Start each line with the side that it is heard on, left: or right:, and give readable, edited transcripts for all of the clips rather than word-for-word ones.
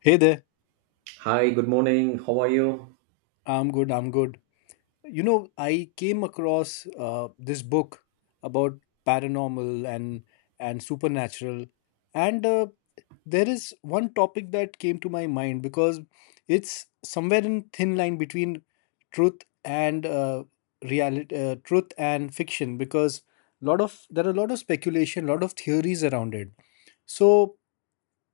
left: Hey there.
right: Hi, good morning. How are you?
left: I'm good. I'm good. You know, I came across this book about paranormal and supernatural, and there is one topic that came to my mind because it's somewhere in thin line between truth and reality, truth and fiction. Because lot of there are a lot of speculation, lot of theories around it. So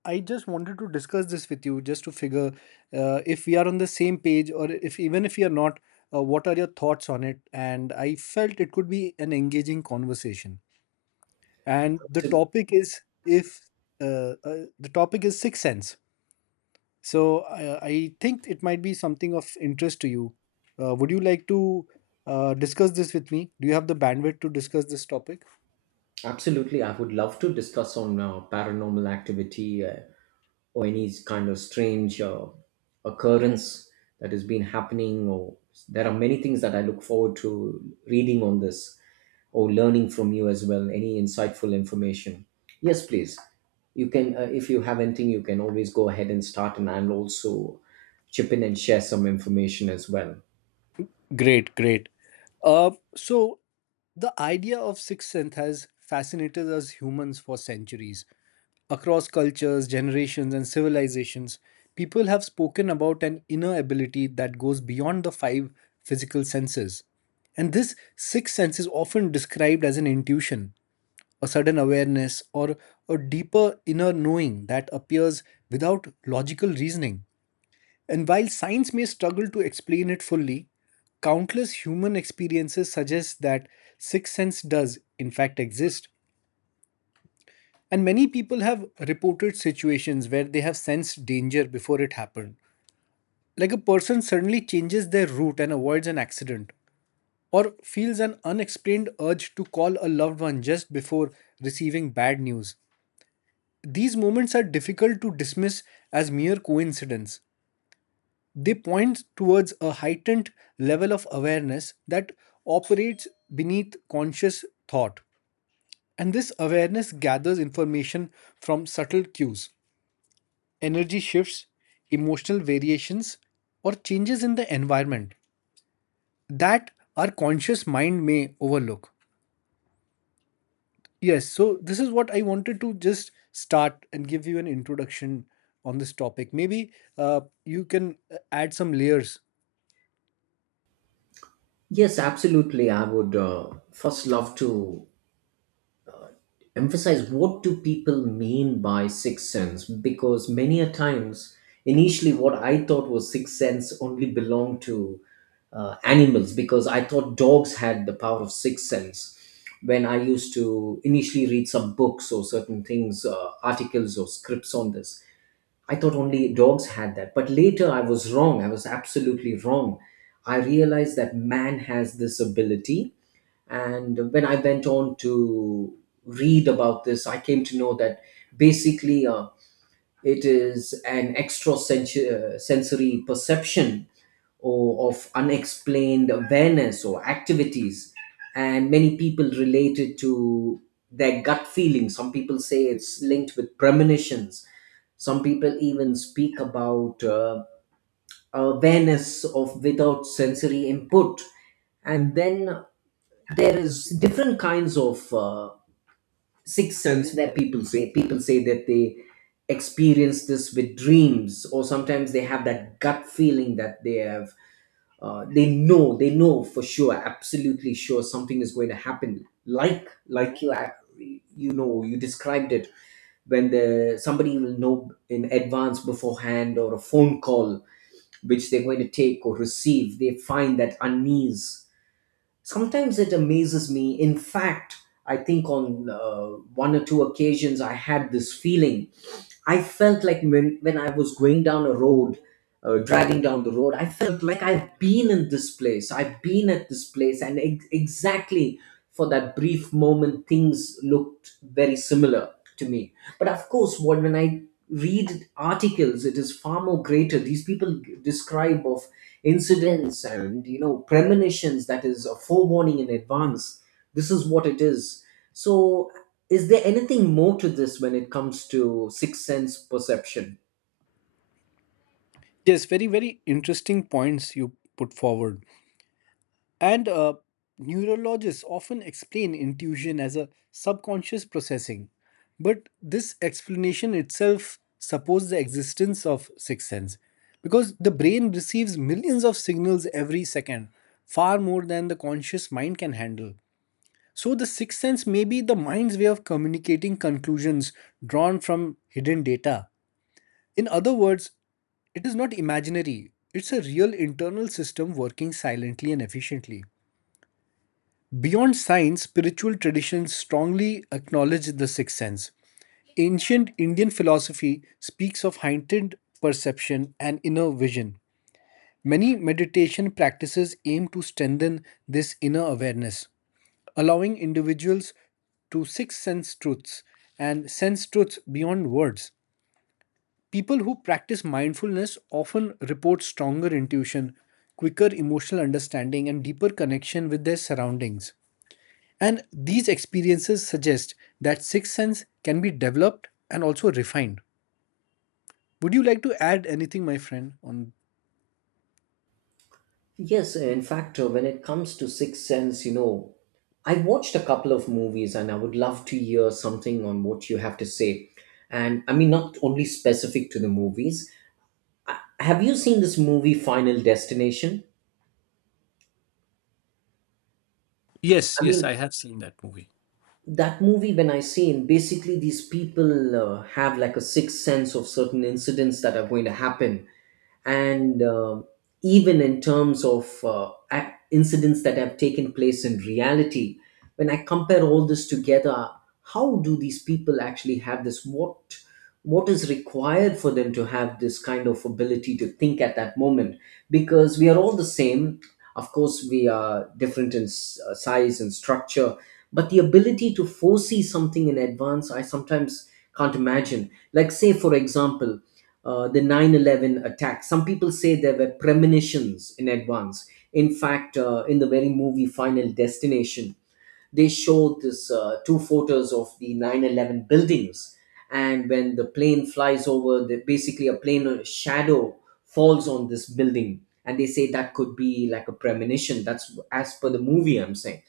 left: I just wanted to discuss this with you just to figure if we are on the same page or if even if we are not, what are your thoughts on it? And I felt it could be an engaging conversation. And the
right: Abso-
left: topic is if the topic is sixth sense. So I think it might be something of interest to you. Would you like to discuss this with me? Do you have the bandwidth to discuss this topic?
right: Absolutely. I would love to discuss on paranormal activity or any kind of strange occurrence that has been happening. Or there are many things that I look forward to reading on this or learning from you as well. Any insightful information? Yes, please. You can, if you have anything, you can always go ahead and start, and I'll also chip in and share some information as well.
left: Great, great. So the idea of sixth sense has fascinated us humans for centuries. Across cultures, generations, and civilizations, people have spoken about an inner ability that goes beyond the five physical senses. And this sixth sense is often described as an intuition, a sudden awareness, or a deeper inner knowing that appears without logical reasoning. And while science may struggle to explain it fully, countless human experiences suggest that sixth sense does, in fact, exist. And many people have reported situations where they have sensed danger before it happened. Like a person suddenly changes their route and avoids an accident, or feels an unexplained urge to call a loved one just before receiving bad news. These moments are difficult to dismiss as mere coincidence. They point towards a heightened level of awareness that operates beneath conscious thought. And this awareness gathers information from subtle cues, energy shifts, emotional variations, or changes in the environment that our conscious mind may overlook. Yes, so this is what I wanted to just start and give you an introduction on this topic. Maybe you can add some layers.
right: Yes, absolutely. I would first love to emphasize what do people mean by sixth sense, because many a times initially what I thought was sixth sense only belonged to animals, because I thought dogs had the power of sixth sense. When I used to initially read some books or certain things, articles or scripts on this, I thought only dogs had that. But later I was wrong. I was absolutely wrong. I realized that man has this ability, and when I went on to read about this, I came to know that basically it is an extra sensory perception or of unexplained awareness or activities. And many people relate it to their gut feeling. Some people say it's linked with premonitions. Some people even speak about awareness of without sensory input. And then there is different kinds of sixth sense that people say that they experience this with dreams, or sometimes they have that gut feeling that they have, they know, they know for sure, absolutely sure something is going to happen, like you ac- you know you described it, when the somebody will know in advance beforehand, or a phone call which they're going to take or receive, they find that unease. Sometimes it amazes me. In fact, I think on one or two occasions I had this feeling. I felt like when I was going down a road, driving down the road, I felt like I've been at this place, and exactly for that brief moment things looked very similar to me. But of course, what, when I read articles, it is far more greater. These people describe of incidents, and you know, premonitions, that is a forewarning in advance. This is what it is. So, is there anything more to this when it comes to sixth sense perception?
left: Yes, very, very interesting points you put forward. And neurologists often explain intuition as a subconscious processing. But this explanation itself supposes the existence of sixth sense because the brain receives millions of signals every second, far more than the conscious mind can handle. So, the sixth sense may be the mind's way of communicating conclusions drawn from hidden data. In other words, it is not imaginary, it's a real internal system working silently and efficiently. Beyond science, spiritual traditions strongly acknowledge the sixth sense. Ancient Indian philosophy speaks of heightened perception and inner vision. Many meditation practices aim to strengthen this inner awareness, allowing individuals to sixth sense truths and sense truths beyond words. People who practice mindfulness often report stronger intuition, quicker emotional understanding, and deeper connection with their surroundings. And these experiences suggest that sixth sense can be developed and also refined. Would you like to add anything, my friend, on?
right: Yes, in fact, when it comes to sixth sense, I watched a couple of movies and I would love to hear something on what you have to say, and I mean not only specific to the movies. Have you seen this movie Final Destination?
left: Yes,
right: I
left: yes,
right: mean,
left: I have seen that movie.
right: that movie, when I seen, basically these people have like a sixth sense of certain incidents that are going to happen. And even in terms of incidents that have taken place in reality, when I compare all this together, how do these people actually have this? What is required for them to have this kind of ability to think at that moment? Because we are all the same. Of course, we are different in size and structure, but the ability to foresee something in advance, I sometimes can't imagine. Like, say for example, the 9-11 attack, some people say there were premonitions in advance. In fact, in the very movie Final Destination, they showed this two photos of the 9-11 buildings, and when the plane flies over basically a plane shadow falls on this building, and they say that could be like a premonition. That's as per the movie, I'm saying.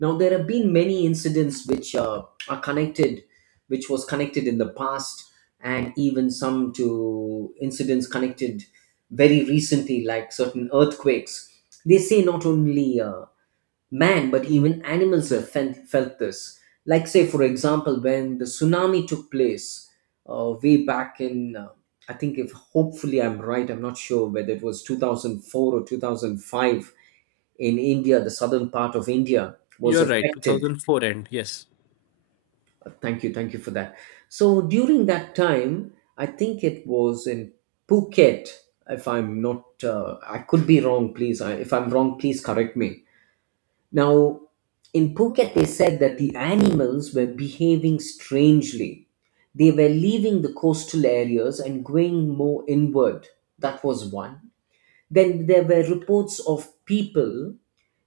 right: Now, there have been many incidents which are connected, which was connected in the past, and even some to incidents connected very recently, like certain earthquakes. They say not only man, but even animals have felt this. Like, say, for example, when the tsunami took place, way back in, I think, if hopefully I'm right, I'm not sure whether it was 2004 or 2005, in India, the southern part of India was
left: You're right,
right: affected.
left: 2004 end. Yes.
right: Thank you for that. So during that time, I think it was in Phuket. If I'm not, I could be wrong. Please, if I'm wrong, please correct me. Now, in Phuket, they said that the animals were behaving strangely. They were leaving the coastal areas and going more inward. That was one. Then there were reports of people.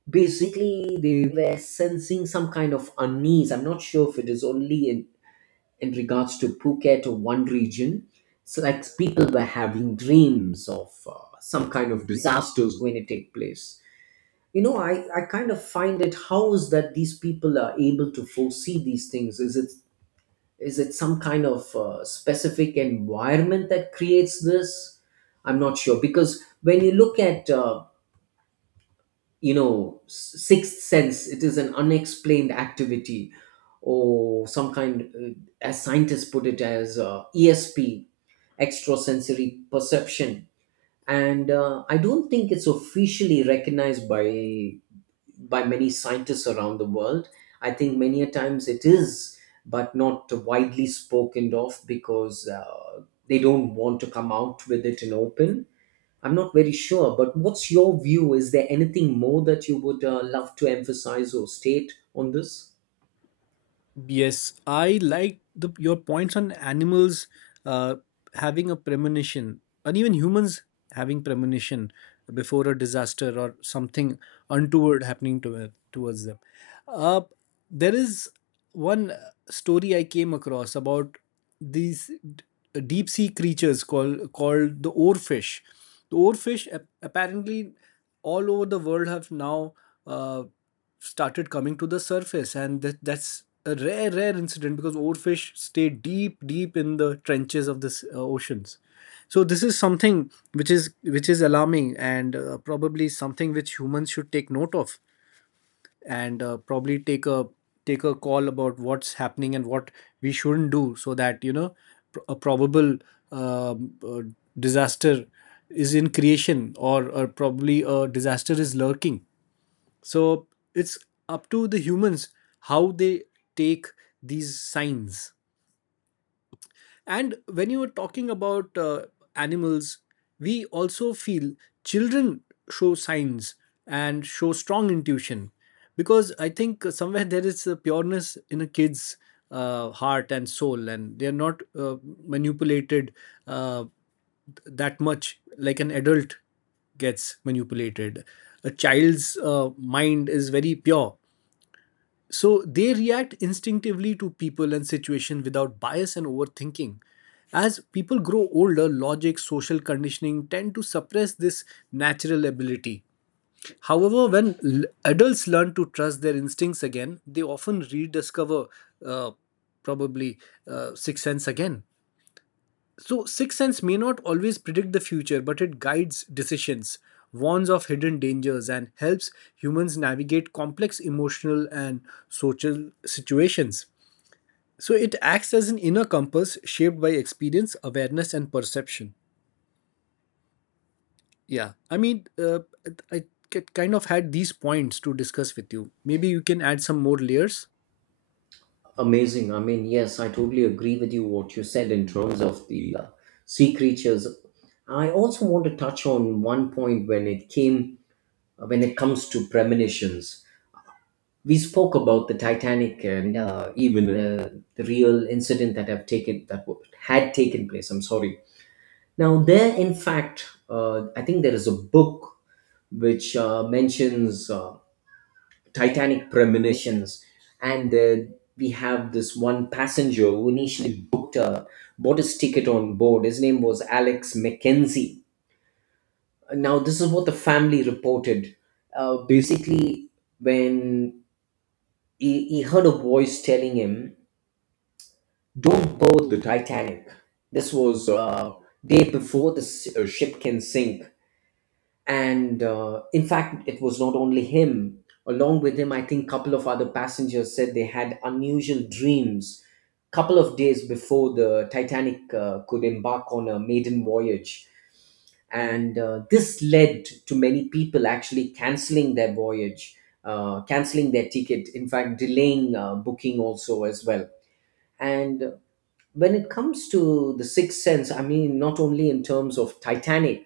right: Basically, they were sensing some kind of unease. I'm not sure if it is only in regards to Phuket or one region. So, like people were having dreams of some kind of disasters going to take place. You know, I kind of find it, how is that these people are able to foresee these things? Is it some kind of specific environment that creates this? I'm not sure, because when you look at sixth sense, it is an unexplained activity or some kind, as scientists put it, as ESP, extrasensory perception. And I don't think it's officially recognized by many scientists around the world. I think many a times it is, but not widely spoken of, because they don't want to come out with it in open. I'm not very sure, but what's your view? Is there anything more that you would love to emphasize or state on this?
left: Yes, I like your points on animals uh, having a premonition, and even humans having premonition before a disaster or something untoward happening towards them. Uh, there is one story I came across about these deep sea creatures called the oarfish. The oarfish apparently all over the world have now uh, started coming to the surface, and that's a rare incident because oarfish stay deep in the trenches of the oceans. So this is something which is alarming and probably something which humans should take note of, and probably take a call about what's happening and what we shouldn't do, so that you know a probable um, uh, disaster is in creation, or probably a disaster is lurking. So it's up to the humans how they take these signs. And when you were talking about animals, we also feel children show signs and show strong intuition, because I think somewhere there is a pureness in a kid's heart and soul, and they're not manipulated uh, that much like an adult gets manipulated. A child's mind is very pure, so they react instinctively to people and situation without bias and overthinking. As people grow older, logic, social conditioning tend to suppress this natural ability. However, when adults learn to trust their instincts again, they often rediscover uh, probably sixth sense again. So, sixth sense may not always predict the future, but it guides decisions, warns of hidden dangers, and helps humans navigate complex emotional and social situations. So, it acts as an inner compass shaped by experience, awareness, and perception. Yeah, I mean, I kind of had these points to discuss with you. Maybe you can add some more layers.
right: Amazing. I mean, yes, I totally agree with you what you said in terms of the sea creatures. I also want to touch on one point. When it comes to premonitions, we spoke about the Titanic, and even the real incident that have taken that w- had taken place. I'm sorry. Now there, in fact, I think there is a book which mentions Titanic premonitions. And we have this one passenger who initially booked a bought his ticket on board. His name was Alex Mackenzie. Now this is what the family reported. Basically, when he heard a voice telling him, don't board the Titanic. This was, day before the ship can sink. And in fact, it was not only him. Along with him, I think couple of other passengers said they had unusual dreams couple of days before the Titanic could embark on a maiden voyage. And this led to many people actually canceling their voyage, canceling their ticket. In fact, delaying booking also as well. And when it comes to the sixth sense, I mean not only in terms of Titanic,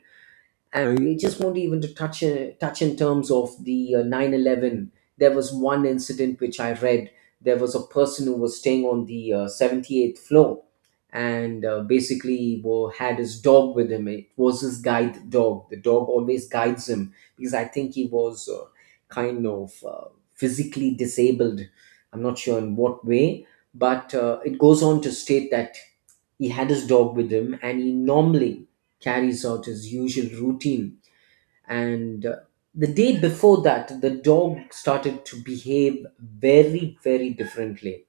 right: and we just want even to touch in terms of the 9 11. There was one incident which I read. There was a person who was staying on the 78th floor, and basically had his dog with him. It was his guide dog. The dog always guides him, because I think he was kind of uh, physically disabled. I'm not sure in what way, but it goes on to state that he had his dog with him, and he normally carries out his usual routine. And the day before that, the dog started to behave very, very differently.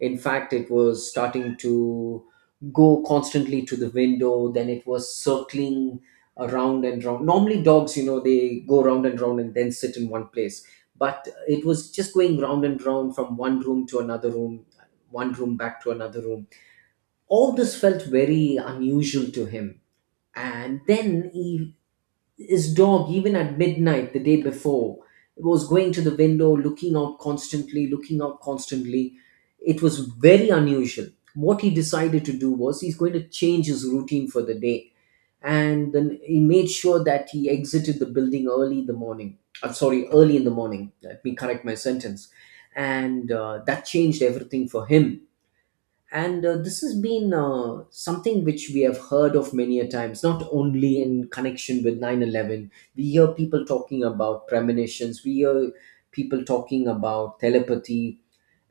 right: In fact, it was starting to go constantly to the window. Then it was circling around and round. Normally, dogs, you know, they go round and round and then sit in one place. But it was just going round and round from one room to another room, one room back to another room. All this felt very unusual to him. And then his dog, even at midnight the day before, was going to the window, looking out constantly, looking out constantly. It was very unusual. What he decided to do was he's going to change his routine for the day. And then he made sure that he exited the building early in the morning. I'm sorry, early in the morning. Let me correct my sentence. And that changed everything for him. And this has been something which we have heard of many a times, not only in connection with 9/11. We hear people talking about premonitions. We hear people talking about telepathy.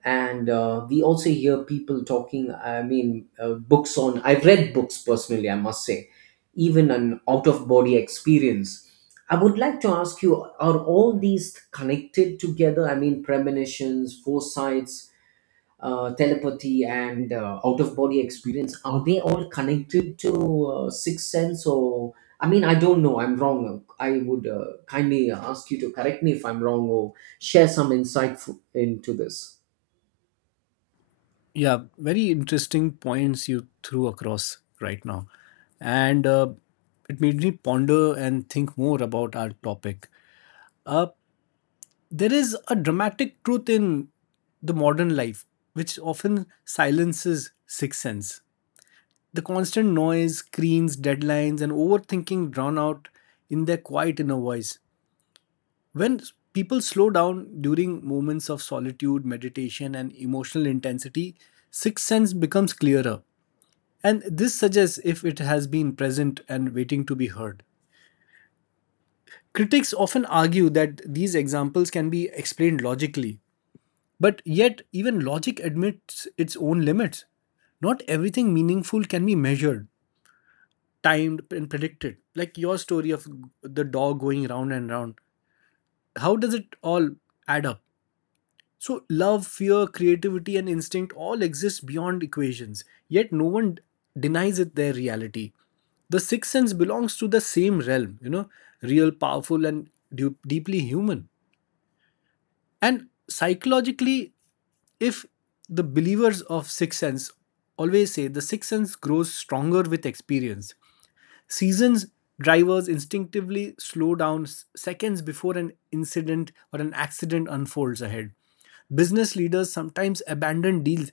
right: And we also hear people talking, I mean, books on. I've read books personally, I must say, even an out of body experience. I would like to ask you, are all these connected together? I mean, premonitions, foresights, telepathy, and out of body experience, are they all connected to sixth sense? Or I mean, I don't know, I'm wrong. I would kindly ask you to correct me if I'm wrong, or share some insight into this.
left: Yeah, very interesting points you threw across right now. And it made me ponder and think more about our topic. Uh, there is a dramatic truth in the modern life, which often silences sixth sense. The constant noise, screens, deadlines, and overthinking drown out in their quiet inner voice. When people slow down during moments of solitude, meditation, and emotional intensity, sixth sense becomes clearer. And this suggests if it has been present and waiting to be heard. Critics often argue that these examples can be explained logically, but yet, even logic admits its own limits. Not everything meaningful can be measured, timed, and predicted. Like your story of the dog going round and round. How does it all add up? So, love, fear, creativity, and instinct all exist beyond equations, yet no one denies it their reality. The sixth sense belongs to the same realm, you know, real, powerful, and deeply human. And psychologically, if the believers of sixth sense always say the sixth sense grows stronger with experience, seasons drivers instinctively slow down seconds before an incident or an accident unfolds ahead. Business leaders sometimes abandon deals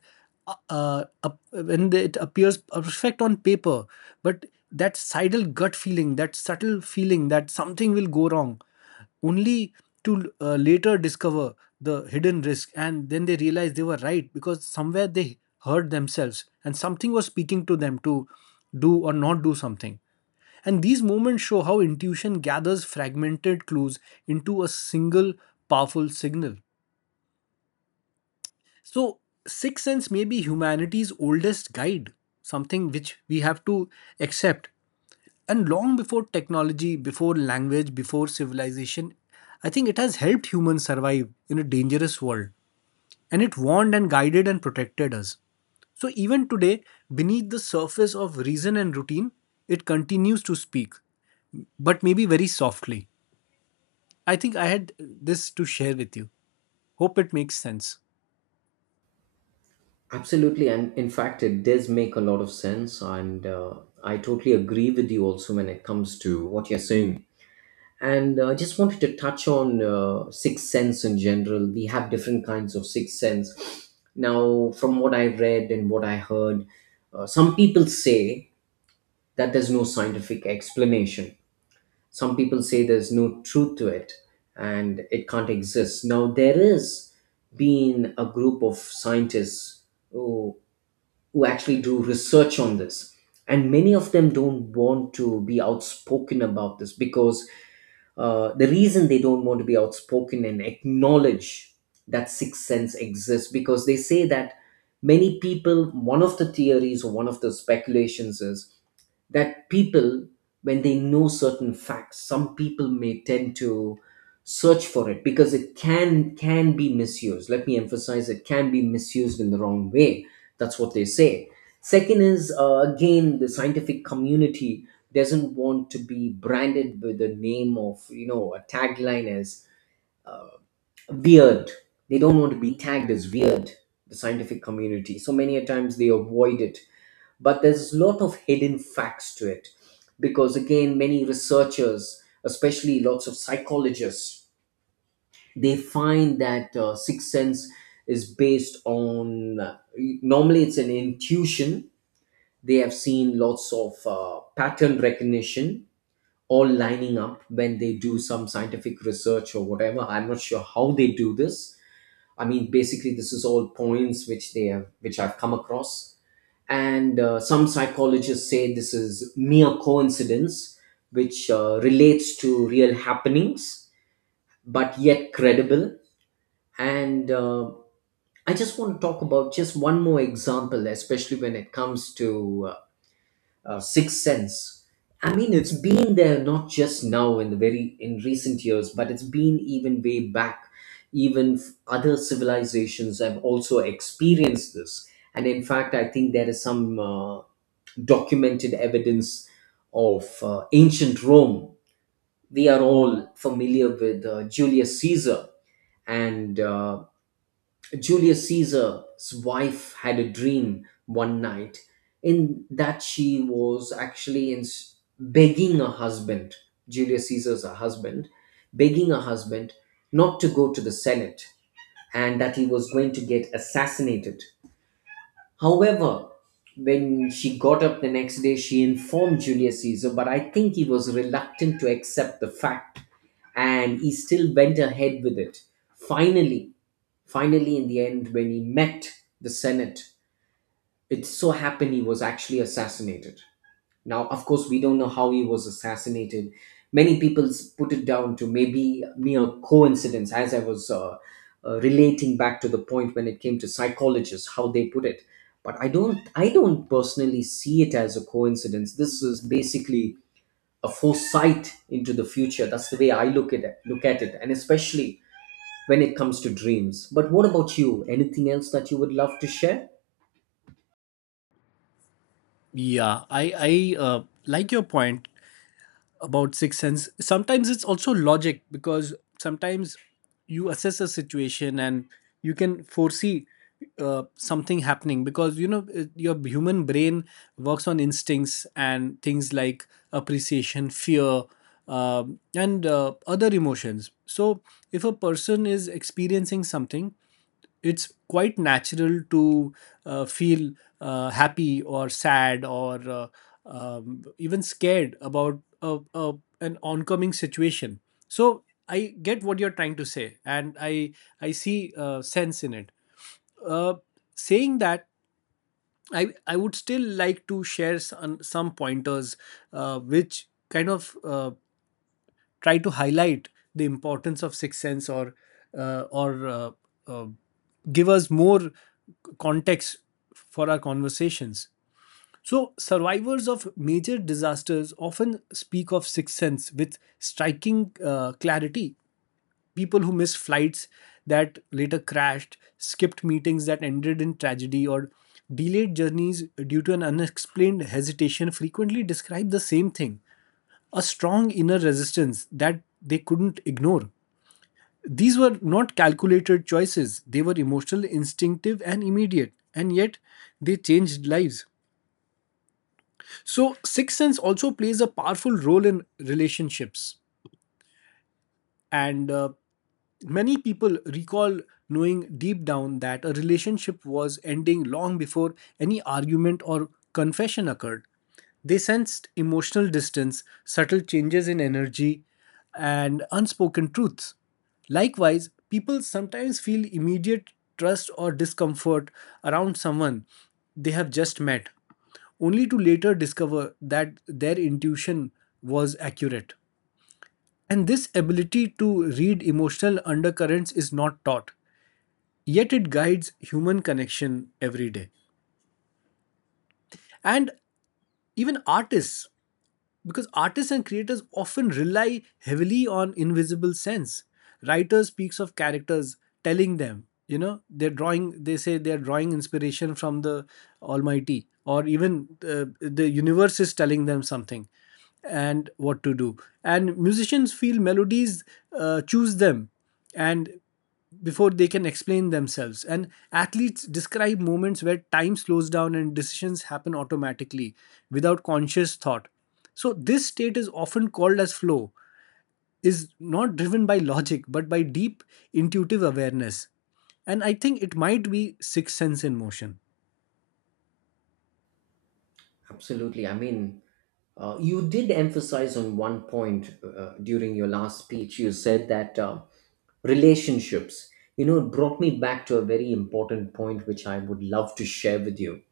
left: uh, uh, when it appears perfect on paper, but that sidle gut feeling, that subtle feeling that something will go wrong, only to later discover the hidden risk, and then they realize they were right, because somewhere they heard themselves and something was speaking to them to do or not do something. And these moments show how intuition gathers fragmented clues into a single powerful signal. So, sixth sense may be humanity's oldest guide, something which we have to accept. And long before technology, before language, before civilization, I think it has helped humans survive in a dangerous world. And it warned and guided and protected us. So, even today, beneath the surface of reason and routine, it continues to speak, but maybe very softly. I think I had this to share with you. Hope it makes sense.
right: Absolutely, and in fact it does make a lot of sense. And I totally agree with you also when it comes to what you're saying. And I just wanted to touch on sixth sense in general. We have different kinds of sixth sense. Now, from what I read and what I heard, some people say that there's no scientific explanation. Some people say there's no truth to it and it can't exist. Now, there is been a group of scientists who, who actually do research on this, and many of them don't want to be outspoken about this because the reason they don't want to be outspoken and acknowledge that sixth sense exists because they say that many people, one of the theories or one of the speculations is that people, when they know certain facts, some people may tend to search for it, because it can be misused. Let me emphasize, it can be misused in the wrong way. That's what they say. Second is, again, the scientific community doesn't want to be branded with the name of, you know, a tagline as weird. They don't want to be tagged as weird, the scientific community, so many a times they avoid it. But there's a lot of hidden facts to it, because again, many researchers, especially lots of psychologists, they find that sixth sense is based on normally it's an intuition. They have seen lots of pattern recognition all lining up when they do some scientific research or whatever. I'm not sure how they do this. I mean, basically, this is all points which they have, which I've come across. And some psychologists say this is mere coincidence, which relates to real happenings, but yet credible. And I just want to talk about just one more example, especially when it comes to Sixth Sense. I mean, it's been there not just now in the very in recent years, but it's been even way back. Even other civilizations have also experienced this, and in fact, I think there is some documented evidence of ancient Rome. We are all familiar with Julius Caesar, and Julius Caesar's wife had a dream one night, in that she was actually in begging her husband, Julius Caesar's husband, begging her husband not to go to the Senate, and that he was going to get assassinated. However, when she got up the next day, she informed Julius Caesar, but I think he was reluctant to accept the fact and he still went ahead with it. Finally, in the end, when he met the Senate, it so happened he was actually assassinated. Now, of course, we don't know how he was assassinated. Many people put it down to maybe mere coincidence, as I was relating back to the point when it came to psychologists, how they put it. But I don't personally see it as a coincidence. This is basically a foresight into the future. That's the way I look at it, and especially when it comes to dreams. But what about you? Anything else that you would love to share?
left: Yeah, I like your point about sixth sense. Sometimes it's also logic, because sometimes you assess a situation and you can foresee something happening, because you know your human brain works on instincts and things like appreciation, fear, and other emotions. So if a person is experiencing something, it's quite natural to feel happy or sad or even scared about an oncoming situation. So I get what you're trying to say, and I see sense in it. uh, Saying that, I would still like to share some pointers which kind of try to highlight the importance of sixth sense, or uh, give us more context for our conversations. So survivors of major disasters often speak of sixth sense with striking clarity. People who missed flights that later crashed, skipped meetings that ended in tragedy, or delayed journeys due to an unexplained hesitation frequently describe the same thing: a strong inner resistance that they couldn't ignore. These were not calculated choices, they were emotional, instinctive, and immediate, and yet they changed lives. So, sixth sense also plays a powerful role in relationships. And many people recall knowing deep down that a relationship was ending long before any argument or confession occurred. They sensed emotional distance, subtle changes in energy, and unspoken truths. Likewise, people sometimes feel immediate trust or discomfort around someone they have just met, only to later discover that their intuition was accurate. And this ability to read emotional undercurrents is not taught, yet it guides human connection every day. And even artists, because artists and creators often rely heavily on invisible sense, writer speaks of characters telling them, you know, they're drawing, they say they're drawing inspiration from the almighty, or even the universe is telling them something and what to do. And musicians feel melodies choose them, and before they can explain themselves, and athletes describe moments where time slows down and decisions happen automatically without conscious thought. So, this state is often called as flow, is not driven by logic but by deep intuitive awareness. And I think it might be sixth sense in motion.
right: Absolutely. I mean, you did emphasize on one point during your last speech. You said that relationships, you know, it brought me back to a very important point which I would love to share with you.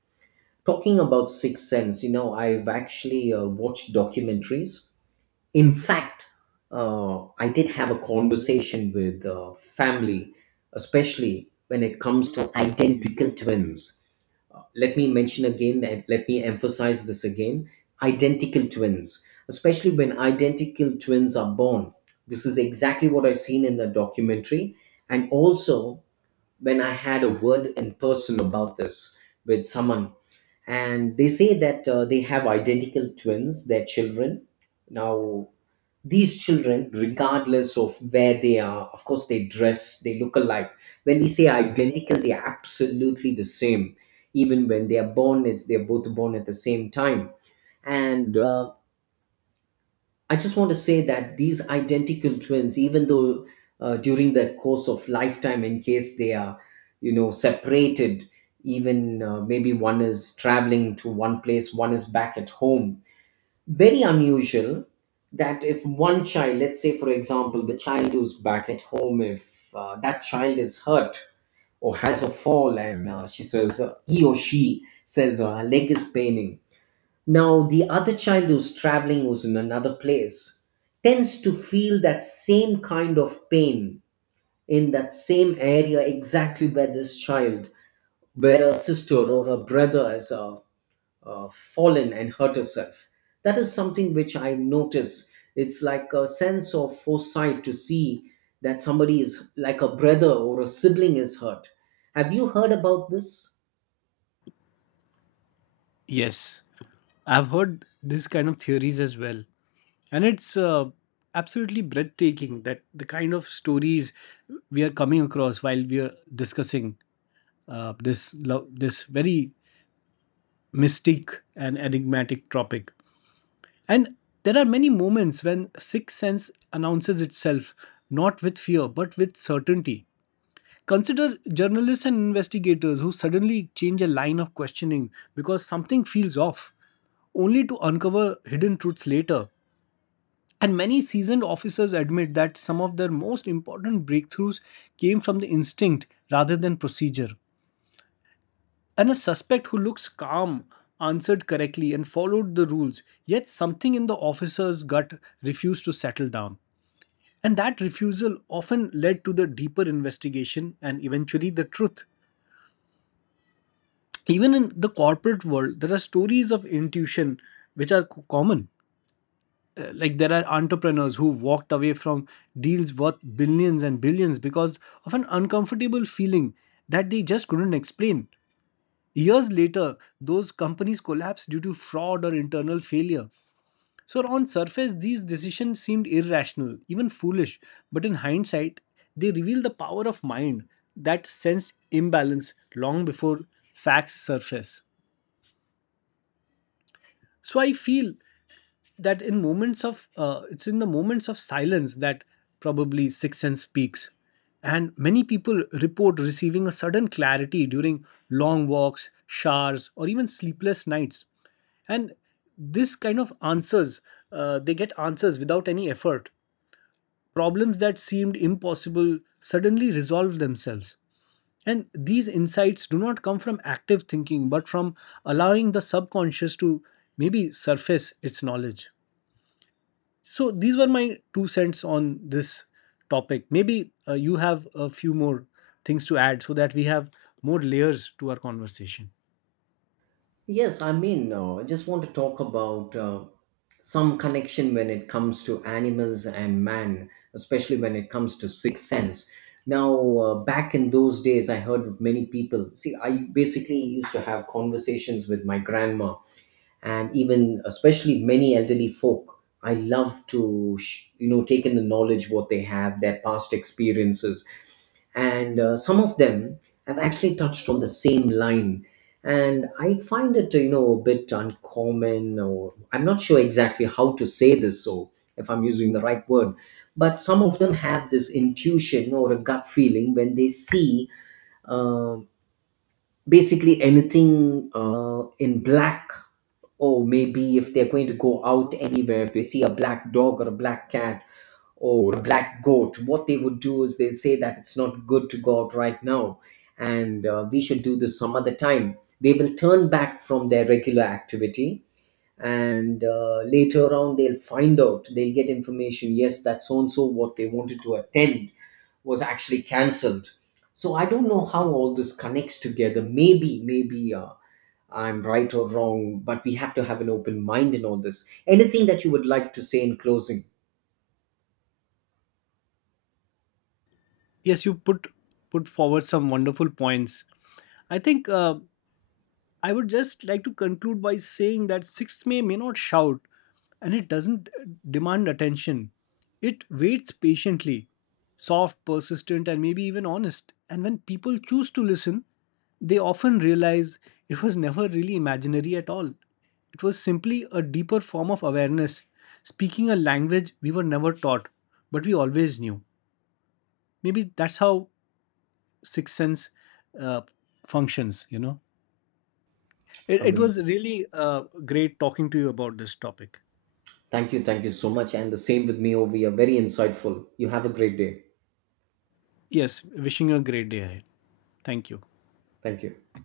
right: Talking about Sixth Sense, you know, I've actually watched documentaries. In fact, I did have a conversation with family, especially when it comes to identical twins. Let me mention again, and let me emphasize this again, identical twins, especially when identical twins are born. This is exactly what I've seen in the documentary. And also, when I had a word in person about this with someone, and they say that they have identical twins, their children. Now, these children, regardless of where they are, of course, they dress, they look alike. When we say identical, they are absolutely the same. Even when they are born, it's they're both born at the same time. And I just want to say that these identical twins, even though during the course of lifetime, in case they are, you know, separated, even maybe one is traveling to one place, one is back at home, very unusual, that if one child, let's say for example, the child who's back at home, if that child is hurt or has a fall, and he or she says, her leg is paining. Now, the other child who's traveling, who's in another place, tends to feel that same kind of pain in that same area, exactly where this child, where a sister or a brother has fallen and hurt herself. That is something which I notice. It's like a sense of foresight to see that somebody is, like, a brother or a sibling is hurt. Have you heard about this?
left: Yes, I've heard this kind of theories as well. And it's absolutely breathtaking that the kind of stories we are coming across while we are discussing this very mystic and enigmatic topic. And there are many moments when sixth sense announces itself, not with fear, but with certainty. Consider journalists and investigators who suddenly change a line of questioning because something feels off, only to uncover hidden truths later. And many seasoned officers admit that some of their most important breakthroughs came from the instinct rather than procedure. And a suspect who looks calm, answered correctly, and followed the rules, yet something in the officer's gut refused to settle down. And that refusal often led to the deeper investigation and eventually the truth. Even in the corporate world, there are stories of intuition which are common. Like there are entrepreneurs who walked away from deals worth billions and billions because of an uncomfortable feeling that they just couldn't explain. Years later, those companies collapsed due to fraud or internal failure. So on surface, these decisions seemed irrational, even foolish, but in hindsight, they reveal the power of mind that sensed imbalance long before facts surface. So I feel that in moments of it's in the moments of silence that probably sixth sense speaks. And many people report receiving a sudden clarity during long walks, showers, or even sleepless nights. And this kind of answers, they get answers without any effort. Problems that seemed impossible suddenly resolve themselves, and these insights do not come from active thinking but from allowing the subconscious to maybe surface its knowledge. So these were my two cents on this topic. Maybe you have a few more things to add, so that we have more layers to our conversation.
right: Yes, I mean, I just want to talk about some connection when it comes to animals and man, especially when it comes to sixth sense. Now, back in those days, I heard of many people. See, I basically used to have conversations with my grandma, and even especially many elderly folk, I love to you know, take in the knowledge what they have, their past experiences. And some of them have actually touched on the same line, and I find it, you know, a bit uncommon, or I'm not sure exactly how to say this, so if I'm using the right word. But some of them have this intuition or a gut feeling when they see uh, basically anything in black. Or maybe if they're going to go out anywhere, if they see a black dog or a black cat or a black goat, what they would do is they'll say that it's not good to go out right now, and we should do this some other time. They will turn back from their regular activity, and later on they'll find out, they'll get information, yes, that so and so what they wanted to attend was actually cancelled. So I don't know how all this connects together. Maybe I'm right or wrong, but we have to have an open mind in all this. Anything that you would like to say in closing?
left: Yes, you put forward some wonderful points. I think I would just like to conclude by saying that sixth may not shout, and it doesn't demand attention. It waits patiently, soft, persistent, and maybe even honest. And when people choose to listen, they often realize it was never really imaginary at all. It was simply a deeper form of awareness, speaking a language we were never taught, but we always knew. Maybe that's how sixth sense uh, functions, you know. It was
right: Amazing.
left: really great talking to you about this topic.
right: Thank you, thank you so much, and the same with me over here. Very insightful. You have a great day.
left: Yes, wishing you a great day ahead. Thank you.
right: Thank you.